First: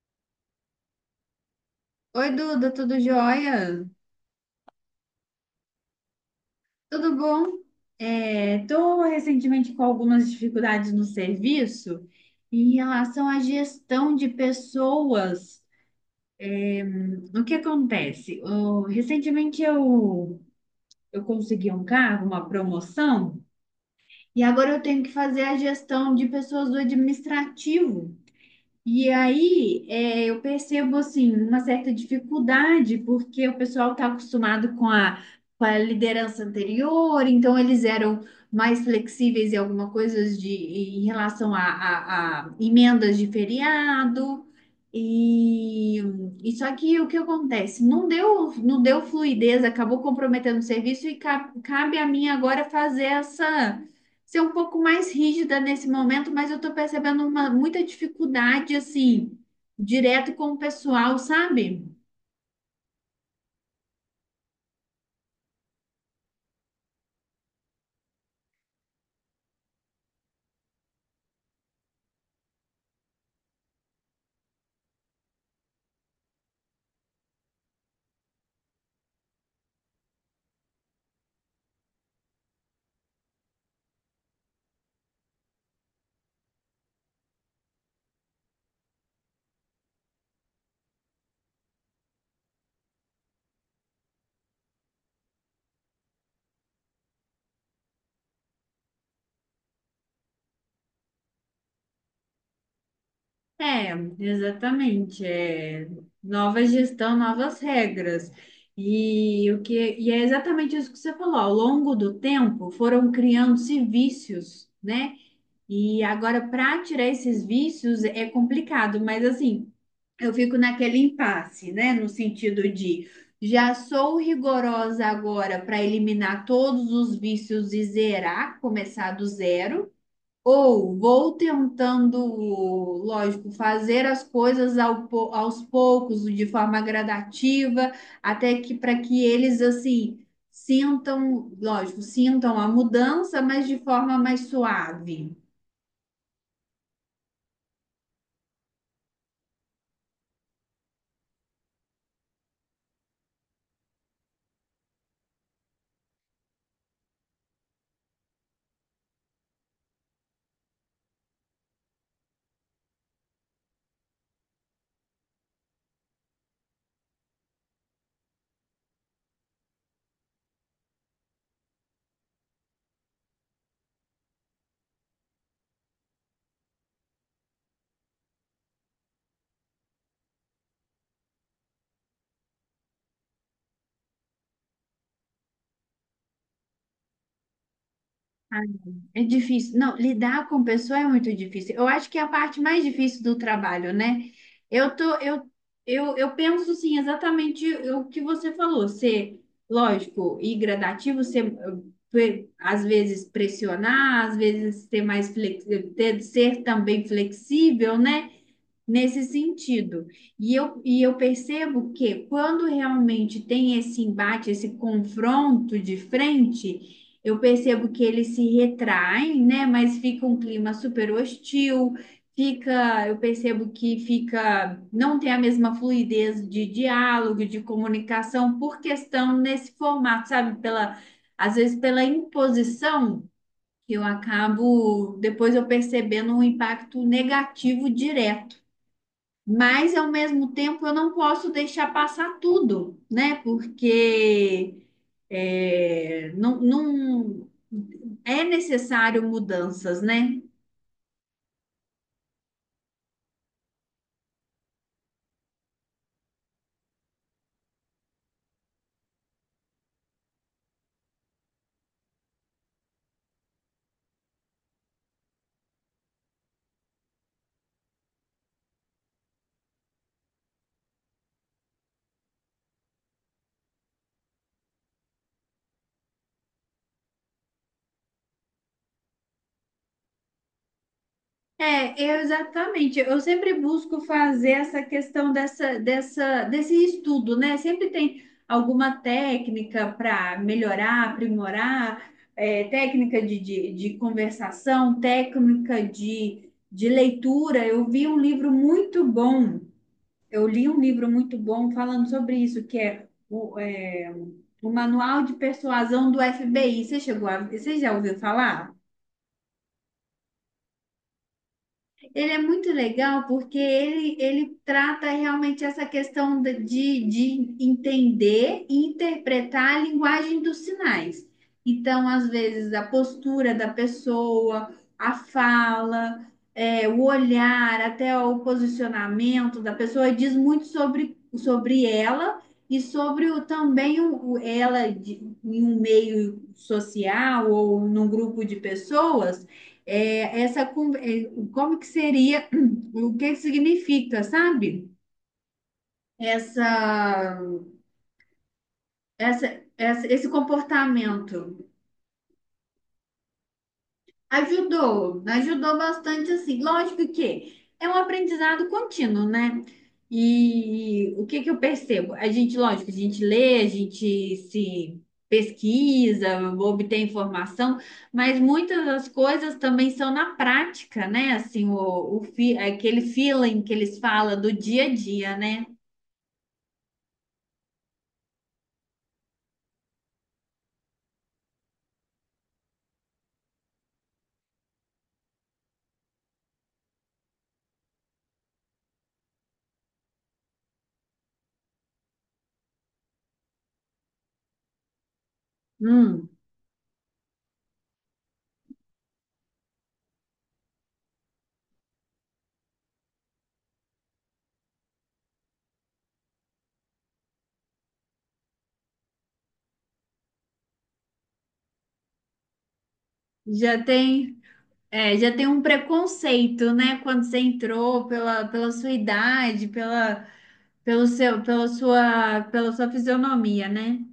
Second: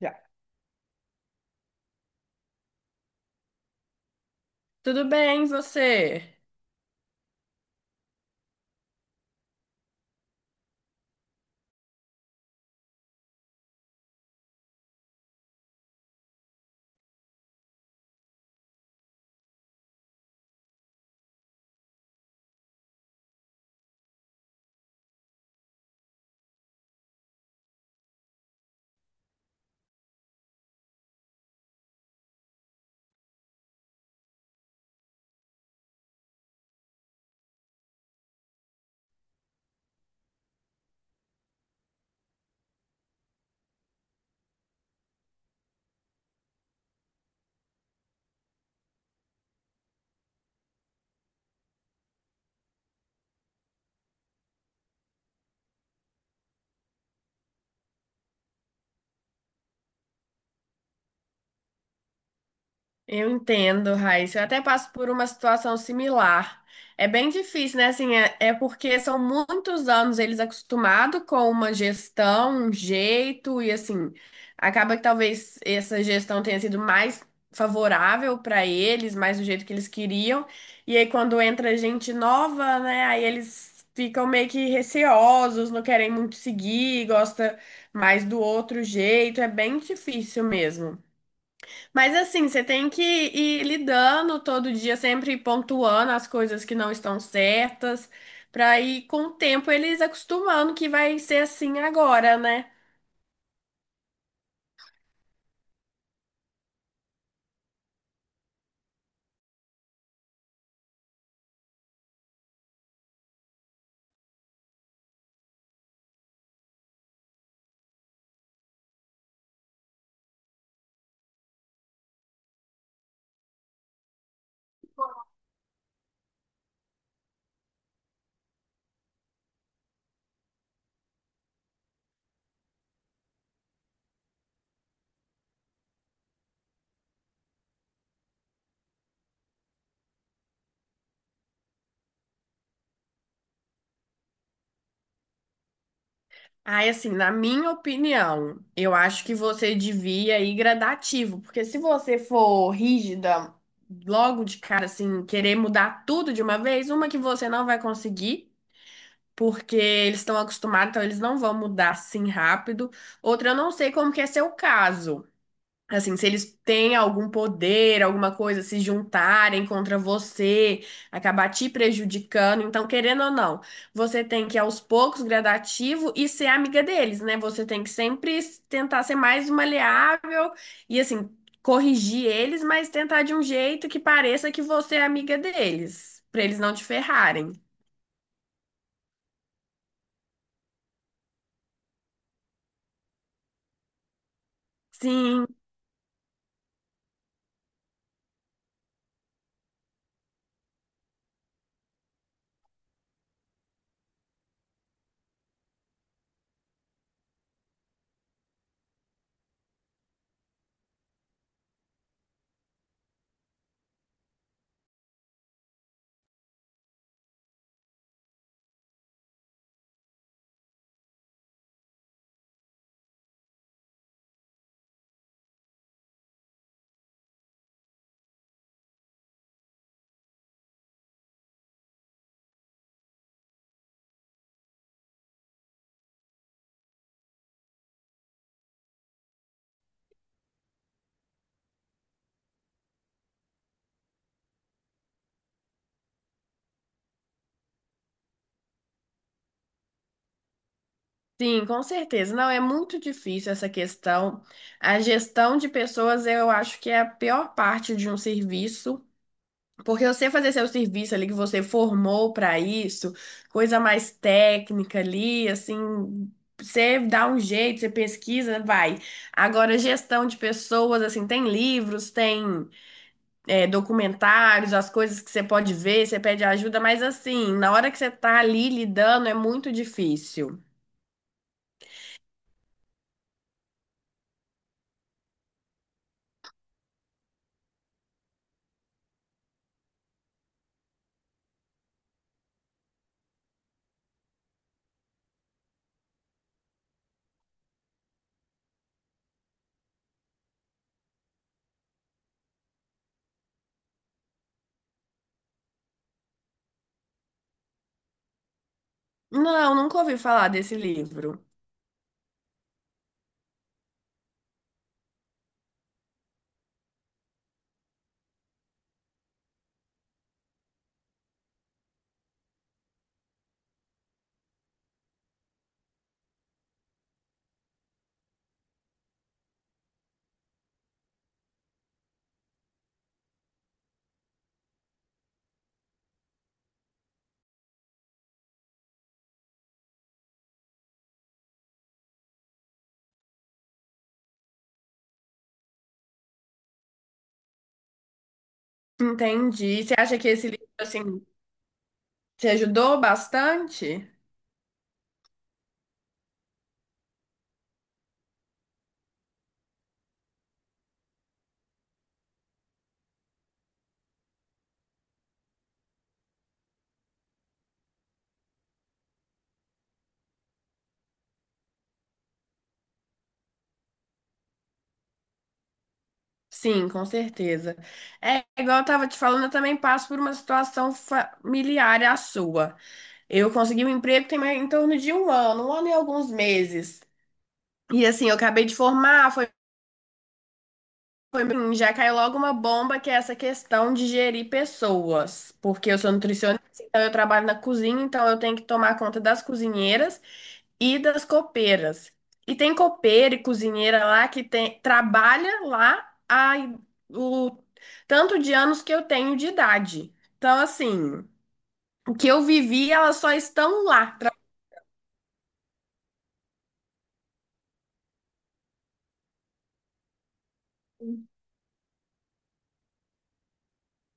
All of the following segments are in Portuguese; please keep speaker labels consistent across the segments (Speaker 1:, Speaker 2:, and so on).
Speaker 1: Já.
Speaker 2: Oi, Duda, tudo jóia?
Speaker 1: Tudo bem, e você?
Speaker 2: Tudo bom? Estou recentemente com algumas dificuldades no serviço em relação à gestão de pessoas. O que acontece? Recentemente eu consegui um cargo, uma promoção, e agora eu tenho que fazer a gestão de pessoas do administrativo. E aí, eu percebo, assim, uma certa dificuldade, porque o pessoal está acostumado com a liderança anterior, então eles eram mais flexíveis em alguma coisa em relação a emendas de feriado. E, e só que o que acontece? Não deu fluidez, acabou comprometendo o serviço e cabe a mim agora fazer essa ser um pouco mais rígida nesse momento, mas eu tô percebendo uma muita dificuldade assim, direto com o pessoal, sabe?
Speaker 1: Eu entendo, Raíssa. Eu até passo por uma situação similar. É bem difícil, né? Assim, é porque são muitos anos eles acostumados com uma gestão, um jeito, e assim, acaba que talvez essa gestão tenha sido mais favorável para eles, mais do jeito que eles queriam. E aí, quando entra gente nova, né? Aí eles ficam meio que receosos, não querem muito seguir, gosta mais do outro jeito. É bem difícil mesmo. Mas assim, você tem que ir lidando todo dia, sempre pontuando as coisas que não estão certas, para ir com o tempo eles acostumando que vai ser assim agora, né?
Speaker 2: É, exatamente. É nova gestão, novas regras. E é exatamente isso que você falou. Ao longo do tempo, foram criando-se vícios, né? E agora, para tirar esses vícios é complicado, mas assim. Eu fico naquele impasse, né? No sentido de já sou rigorosa agora para eliminar todos os vícios e zerar, começar do zero, ou vou tentando, lógico, fazer as coisas aos poucos, de forma gradativa, até que para que eles assim sintam, lógico, sintam a mudança, mas de forma mais suave.
Speaker 1: Aí, assim, na minha opinião, eu acho que você devia ir gradativo, porque se você for rígida logo de cara, assim, querer mudar tudo de uma vez, uma que você não vai conseguir, porque eles estão acostumados, então eles não vão mudar assim rápido. Outra, eu não sei como que é seu caso. Assim, se eles têm algum poder, alguma coisa, se juntarem contra você, acabar te prejudicando. Então, querendo ou não, você tem que ir aos poucos, gradativo, e ser amiga deles, né? Você tem que sempre tentar ser mais maleável e, assim, corrigir eles, mas tentar de um jeito que pareça que você é amiga deles, pra eles não te ferrarem.
Speaker 2: Ah, é difícil. Não, lidar com pessoa é muito difícil. Eu acho que é a parte mais difícil do trabalho, né? Eu tô,
Speaker 1: Sim.
Speaker 2: Eu penso assim, exatamente o que você falou, ser, lógico, e gradativo, ser às vezes pressionar, às vezes ter mais flexível, ser também flexível, né? Nesse sentido. E eu percebo que quando realmente tem esse embate, esse confronto de frente, eu percebo que eles se retraem, né? Mas fica um clima super hostil, eu percebo que fica, não tem a mesma fluidez de diálogo, de comunicação por questão nesse formato, sabe? Às vezes pela imposição. Eu acabo, depois eu percebendo um impacto negativo direto. Mas, ao mesmo tempo, eu não posso deixar passar tudo, né? Porque é, não, não- é necessário mudanças, né?
Speaker 1: Sim, com certeza. Não, é muito difícil essa questão. A gestão de pessoas eu acho que é a pior parte de um serviço, porque você fazer seu serviço ali que você formou para isso, coisa mais técnica ali, assim, você dá um jeito, você pesquisa, vai. Agora, gestão de pessoas, assim, tem livros, tem documentários, as coisas que você pode ver, você pede ajuda, mas assim, na hora que você tá ali lidando, é muito difícil.
Speaker 2: Exatamente. Eu sempre busco fazer essa questão desse estudo, né? Sempre tem alguma técnica para melhorar, aprimorar, é, técnica de conversação, técnica de leitura. Eu vi um livro muito bom. Eu li um livro muito bom falando sobre isso, que é o Manual de Persuasão do FBI. Você já ouviu falar?
Speaker 1: Não, nunca ouvi falar desse livro.
Speaker 2: Ele é muito legal porque ele trata realmente essa questão de entender e interpretar a linguagem dos sinais. Então, às vezes, a postura da pessoa, a fala, é, o olhar, até o posicionamento da pessoa diz muito sobre ela e sobre o, também o- ela em um meio social ou num grupo de pessoas é, essa, é, como que seria, o que que significa, sabe? Essa, essa,
Speaker 1: Entendi. Você acha que
Speaker 2: Esse
Speaker 1: esse livro, assim,
Speaker 2: comportamento.
Speaker 1: te ajudou bastante?
Speaker 2: Ajudou, ajudou bastante assim. Lógico que é um aprendizado contínuo, né? E o que que eu percebo? A gente, lógico, a gente lê, a gente se pesquisa, obtém informação, mas muitas das coisas também são na prática, né? Assim, aquele feeling que eles falam do dia a dia, né?
Speaker 1: Sim, com certeza. É, igual eu estava te falando, eu também passo por uma situação familiar à sua. Eu consegui um emprego tem mais- em torno de um ano e alguns meses. E assim, eu acabei de formar, foi bem, já caiu logo uma bomba que é essa questão de gerir pessoas. Porque eu sou
Speaker 2: Hum,
Speaker 1: nutricionista, então eu trabalho na cozinha, então eu tenho que tomar conta das cozinheiras e das copeiras. E tem copeira e cozinheira lá que tem, trabalha lá há o tanto de anos que eu tenho de idade. Então, assim, o que eu vivi, elas só estão
Speaker 2: já
Speaker 1: lá.
Speaker 2: tem, Já tem um preconceito, né? Quando você entrou pela sua idade, pela pelo pela sua fisionomia, né?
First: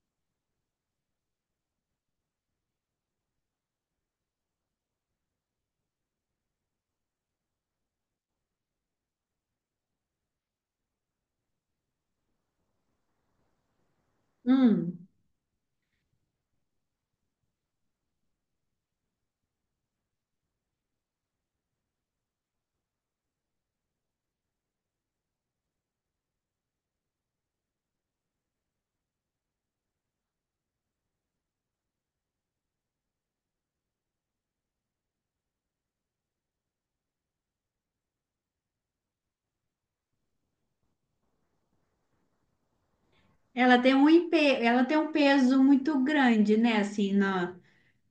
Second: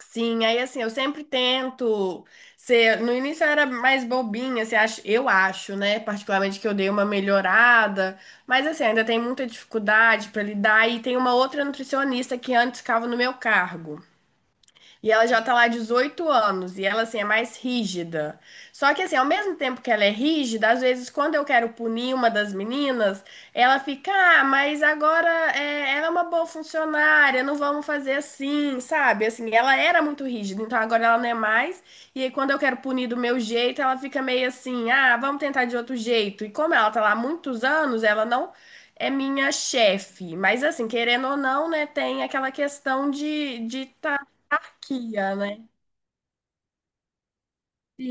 Speaker 1: Sim, aí assim, eu sempre tento ser. No início eu era mais bobinha, você acho eu acho, né? Particularmente que eu dei uma melhorada, mas assim, ainda tem muita dificuldade para lidar. E tem uma outra nutricionista que antes ficava no meu cargo.
Speaker 2: Hum.
Speaker 1: E ela já tá lá há 18 anos e ela assim é mais rígida. Só que assim, ao mesmo tempo que ela é rígida, às vezes quando eu quero punir uma das meninas, ela fica, ah, mas agora ela é uma boa funcionária, não vamos fazer assim, sabe? Assim, ela era muito rígida, então agora ela não é mais. E aí, quando eu quero punir do meu jeito, ela fica meio assim, ah, vamos tentar de outro jeito. E como ela tá lá há muitos anos, ela não é minha chefe. Mas assim, querendo ou não, né, tem aquela questão de
Speaker 2: Ela
Speaker 1: de
Speaker 2: tem um,
Speaker 1: tá
Speaker 2: empe- Ela tem um
Speaker 1: hierarquia,
Speaker 2: peso
Speaker 1: né?
Speaker 2: muito grande, né? Assim, na,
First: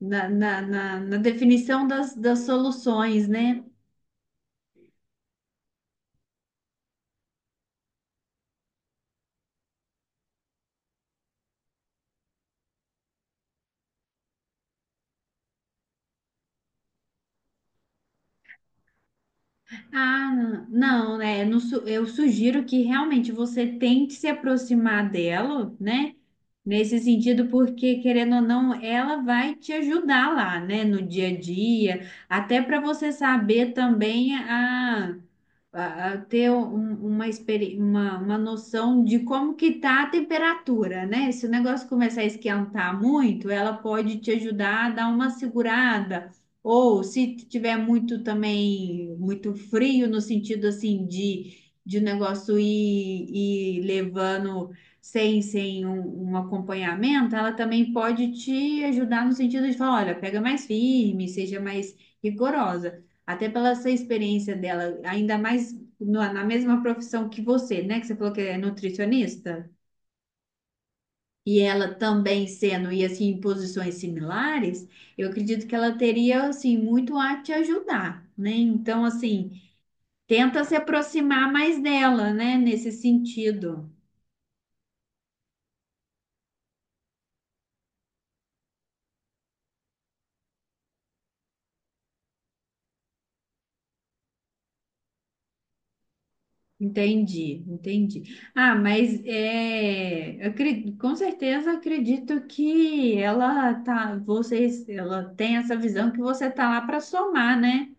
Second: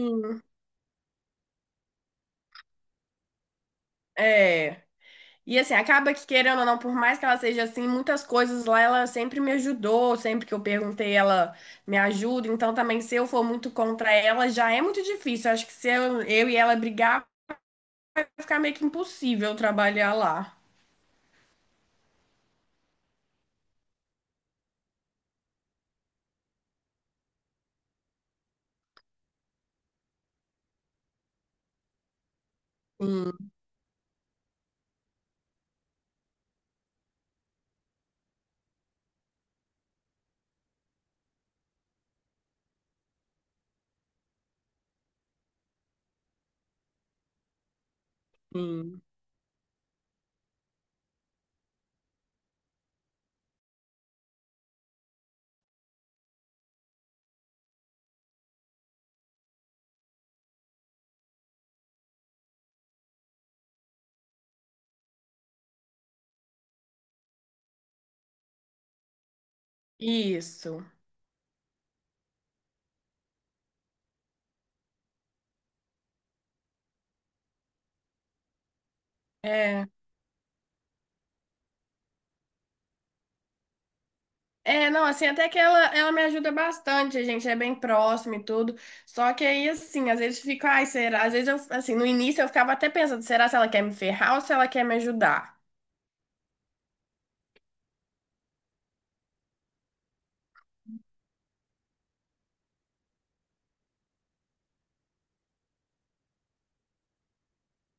Speaker 2: na, na definição das, das soluções, né?
Speaker 1: É. E assim, acaba que querendo ou não, por mais que ela seja assim, muitas coisas lá ela sempre me ajudou, sempre que eu perguntei, ela me ajuda. Então também, se eu for muito contra ela, já é muito difícil. Acho que se eu e ela brigar, vai ficar meio que impossível trabalhar lá.
Speaker 2: Ah, não, né? no su- Eu sugiro que realmente você tente se aproximar dela, né? Nesse sentido, porque querendo ou não, ela vai te ajudar lá, né? No dia a dia, até para você
Speaker 1: Sim,
Speaker 2: saber também a ter um- uma, experi- uma noção de como que tá a temperatura, né? Se o negócio começar a esquentar muito, ela pode te ajudar a dar uma segurada. Ou se tiver muito
Speaker 1: sim.
Speaker 2: também, muito frio, no sentido assim de, de o negócio ir, ir levando sem um acompanhamento, ela também pode te ajudar no sentido de falar, olha, pega mais firme, seja mais rigorosa. Até pela essa experiência dela, ainda mais na mesma profissão que você, né? Que você falou que é nutricionista.
Speaker 1: Isso.
Speaker 2: E ela também sendo, e assim, em posições similares, eu acredito que ela teria, assim, muito a te ajudar, né? Então, assim,
Speaker 1: É.
Speaker 2: tenta se aproximar mais dela, né? Nesse sentido.
Speaker 1: É, não, assim, até que ela me ajuda bastante, a gente é bem próximo e tudo. Só que aí, assim, às vezes fica, ai, será? Às vezes eu, assim, no início eu ficava até pensando, será se ela quer me ferrar ou se ela quer me ajudar?
Speaker 2: Entendi, entendi. Ah, mas é, com certeza acredito que ela tá, vocês, ela tem essa visão que você tá lá para somar, né?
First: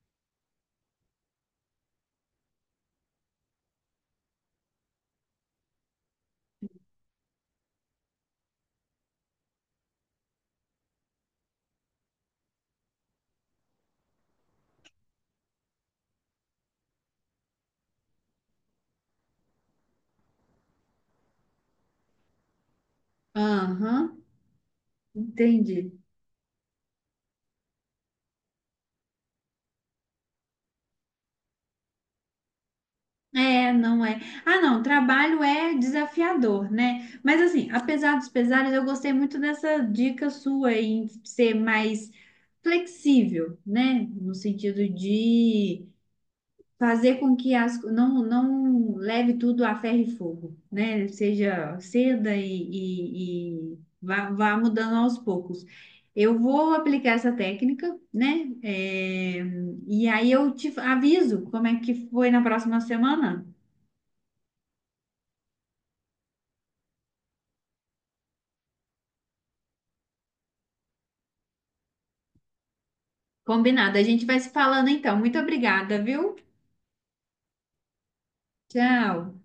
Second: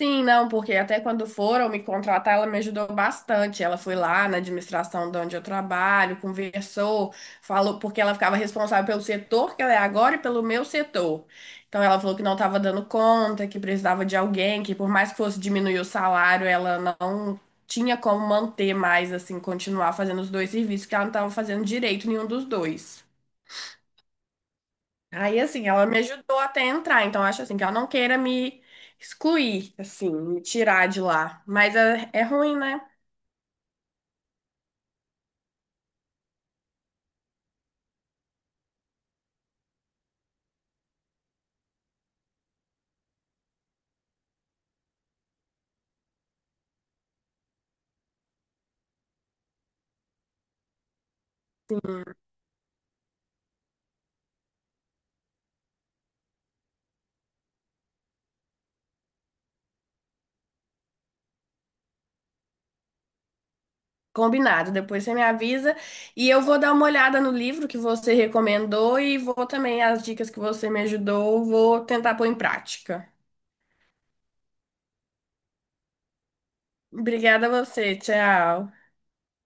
Speaker 1: Sim, não, porque até quando foram me contratar, ela me ajudou bastante. Ela foi lá na administração de onde eu trabalho, conversou, falou, porque ela ficava responsável pelo setor que ela é agora e pelo meu setor. Então ela falou que não estava dando conta, que precisava de alguém, que por mais que fosse diminuir o salário, ela não tinha como manter mais, assim, continuar fazendo os dois serviços, que ela não estava fazendo direito nenhum dos dois.
Speaker 2: Aham,
Speaker 1: Aí, assim, ela
Speaker 2: entendi.
Speaker 1: me ajudou até entrar, então acho assim que ela não queira me excluir, assim, me tirar de lá. Mas é, é ruim, né?
Speaker 2: É, não é. Ah, não, trabalho é desafiador, né? Mas assim, apesar dos pesares, eu gostei muito dessa dica sua em ser mais flexível, né? No sentido de fazer com que as, não, não leve tudo a ferro e fogo, né? Seja ceda e vá, vá mudando aos poucos. Eu vou aplicar essa técnica, né? É, e aí eu te aviso como é que foi na próxima semana.
Speaker 1: Combinado, depois você me avisa e eu vou dar uma olhada no livro que você recomendou e vou também, as dicas que você me ajudou, vou tentar pôr em prática.
Speaker 2: Combinado. A gente vai se falando então. Muito obrigada, viu?
Speaker 1: Obrigada a você, tchau.
Speaker 2: Tchau.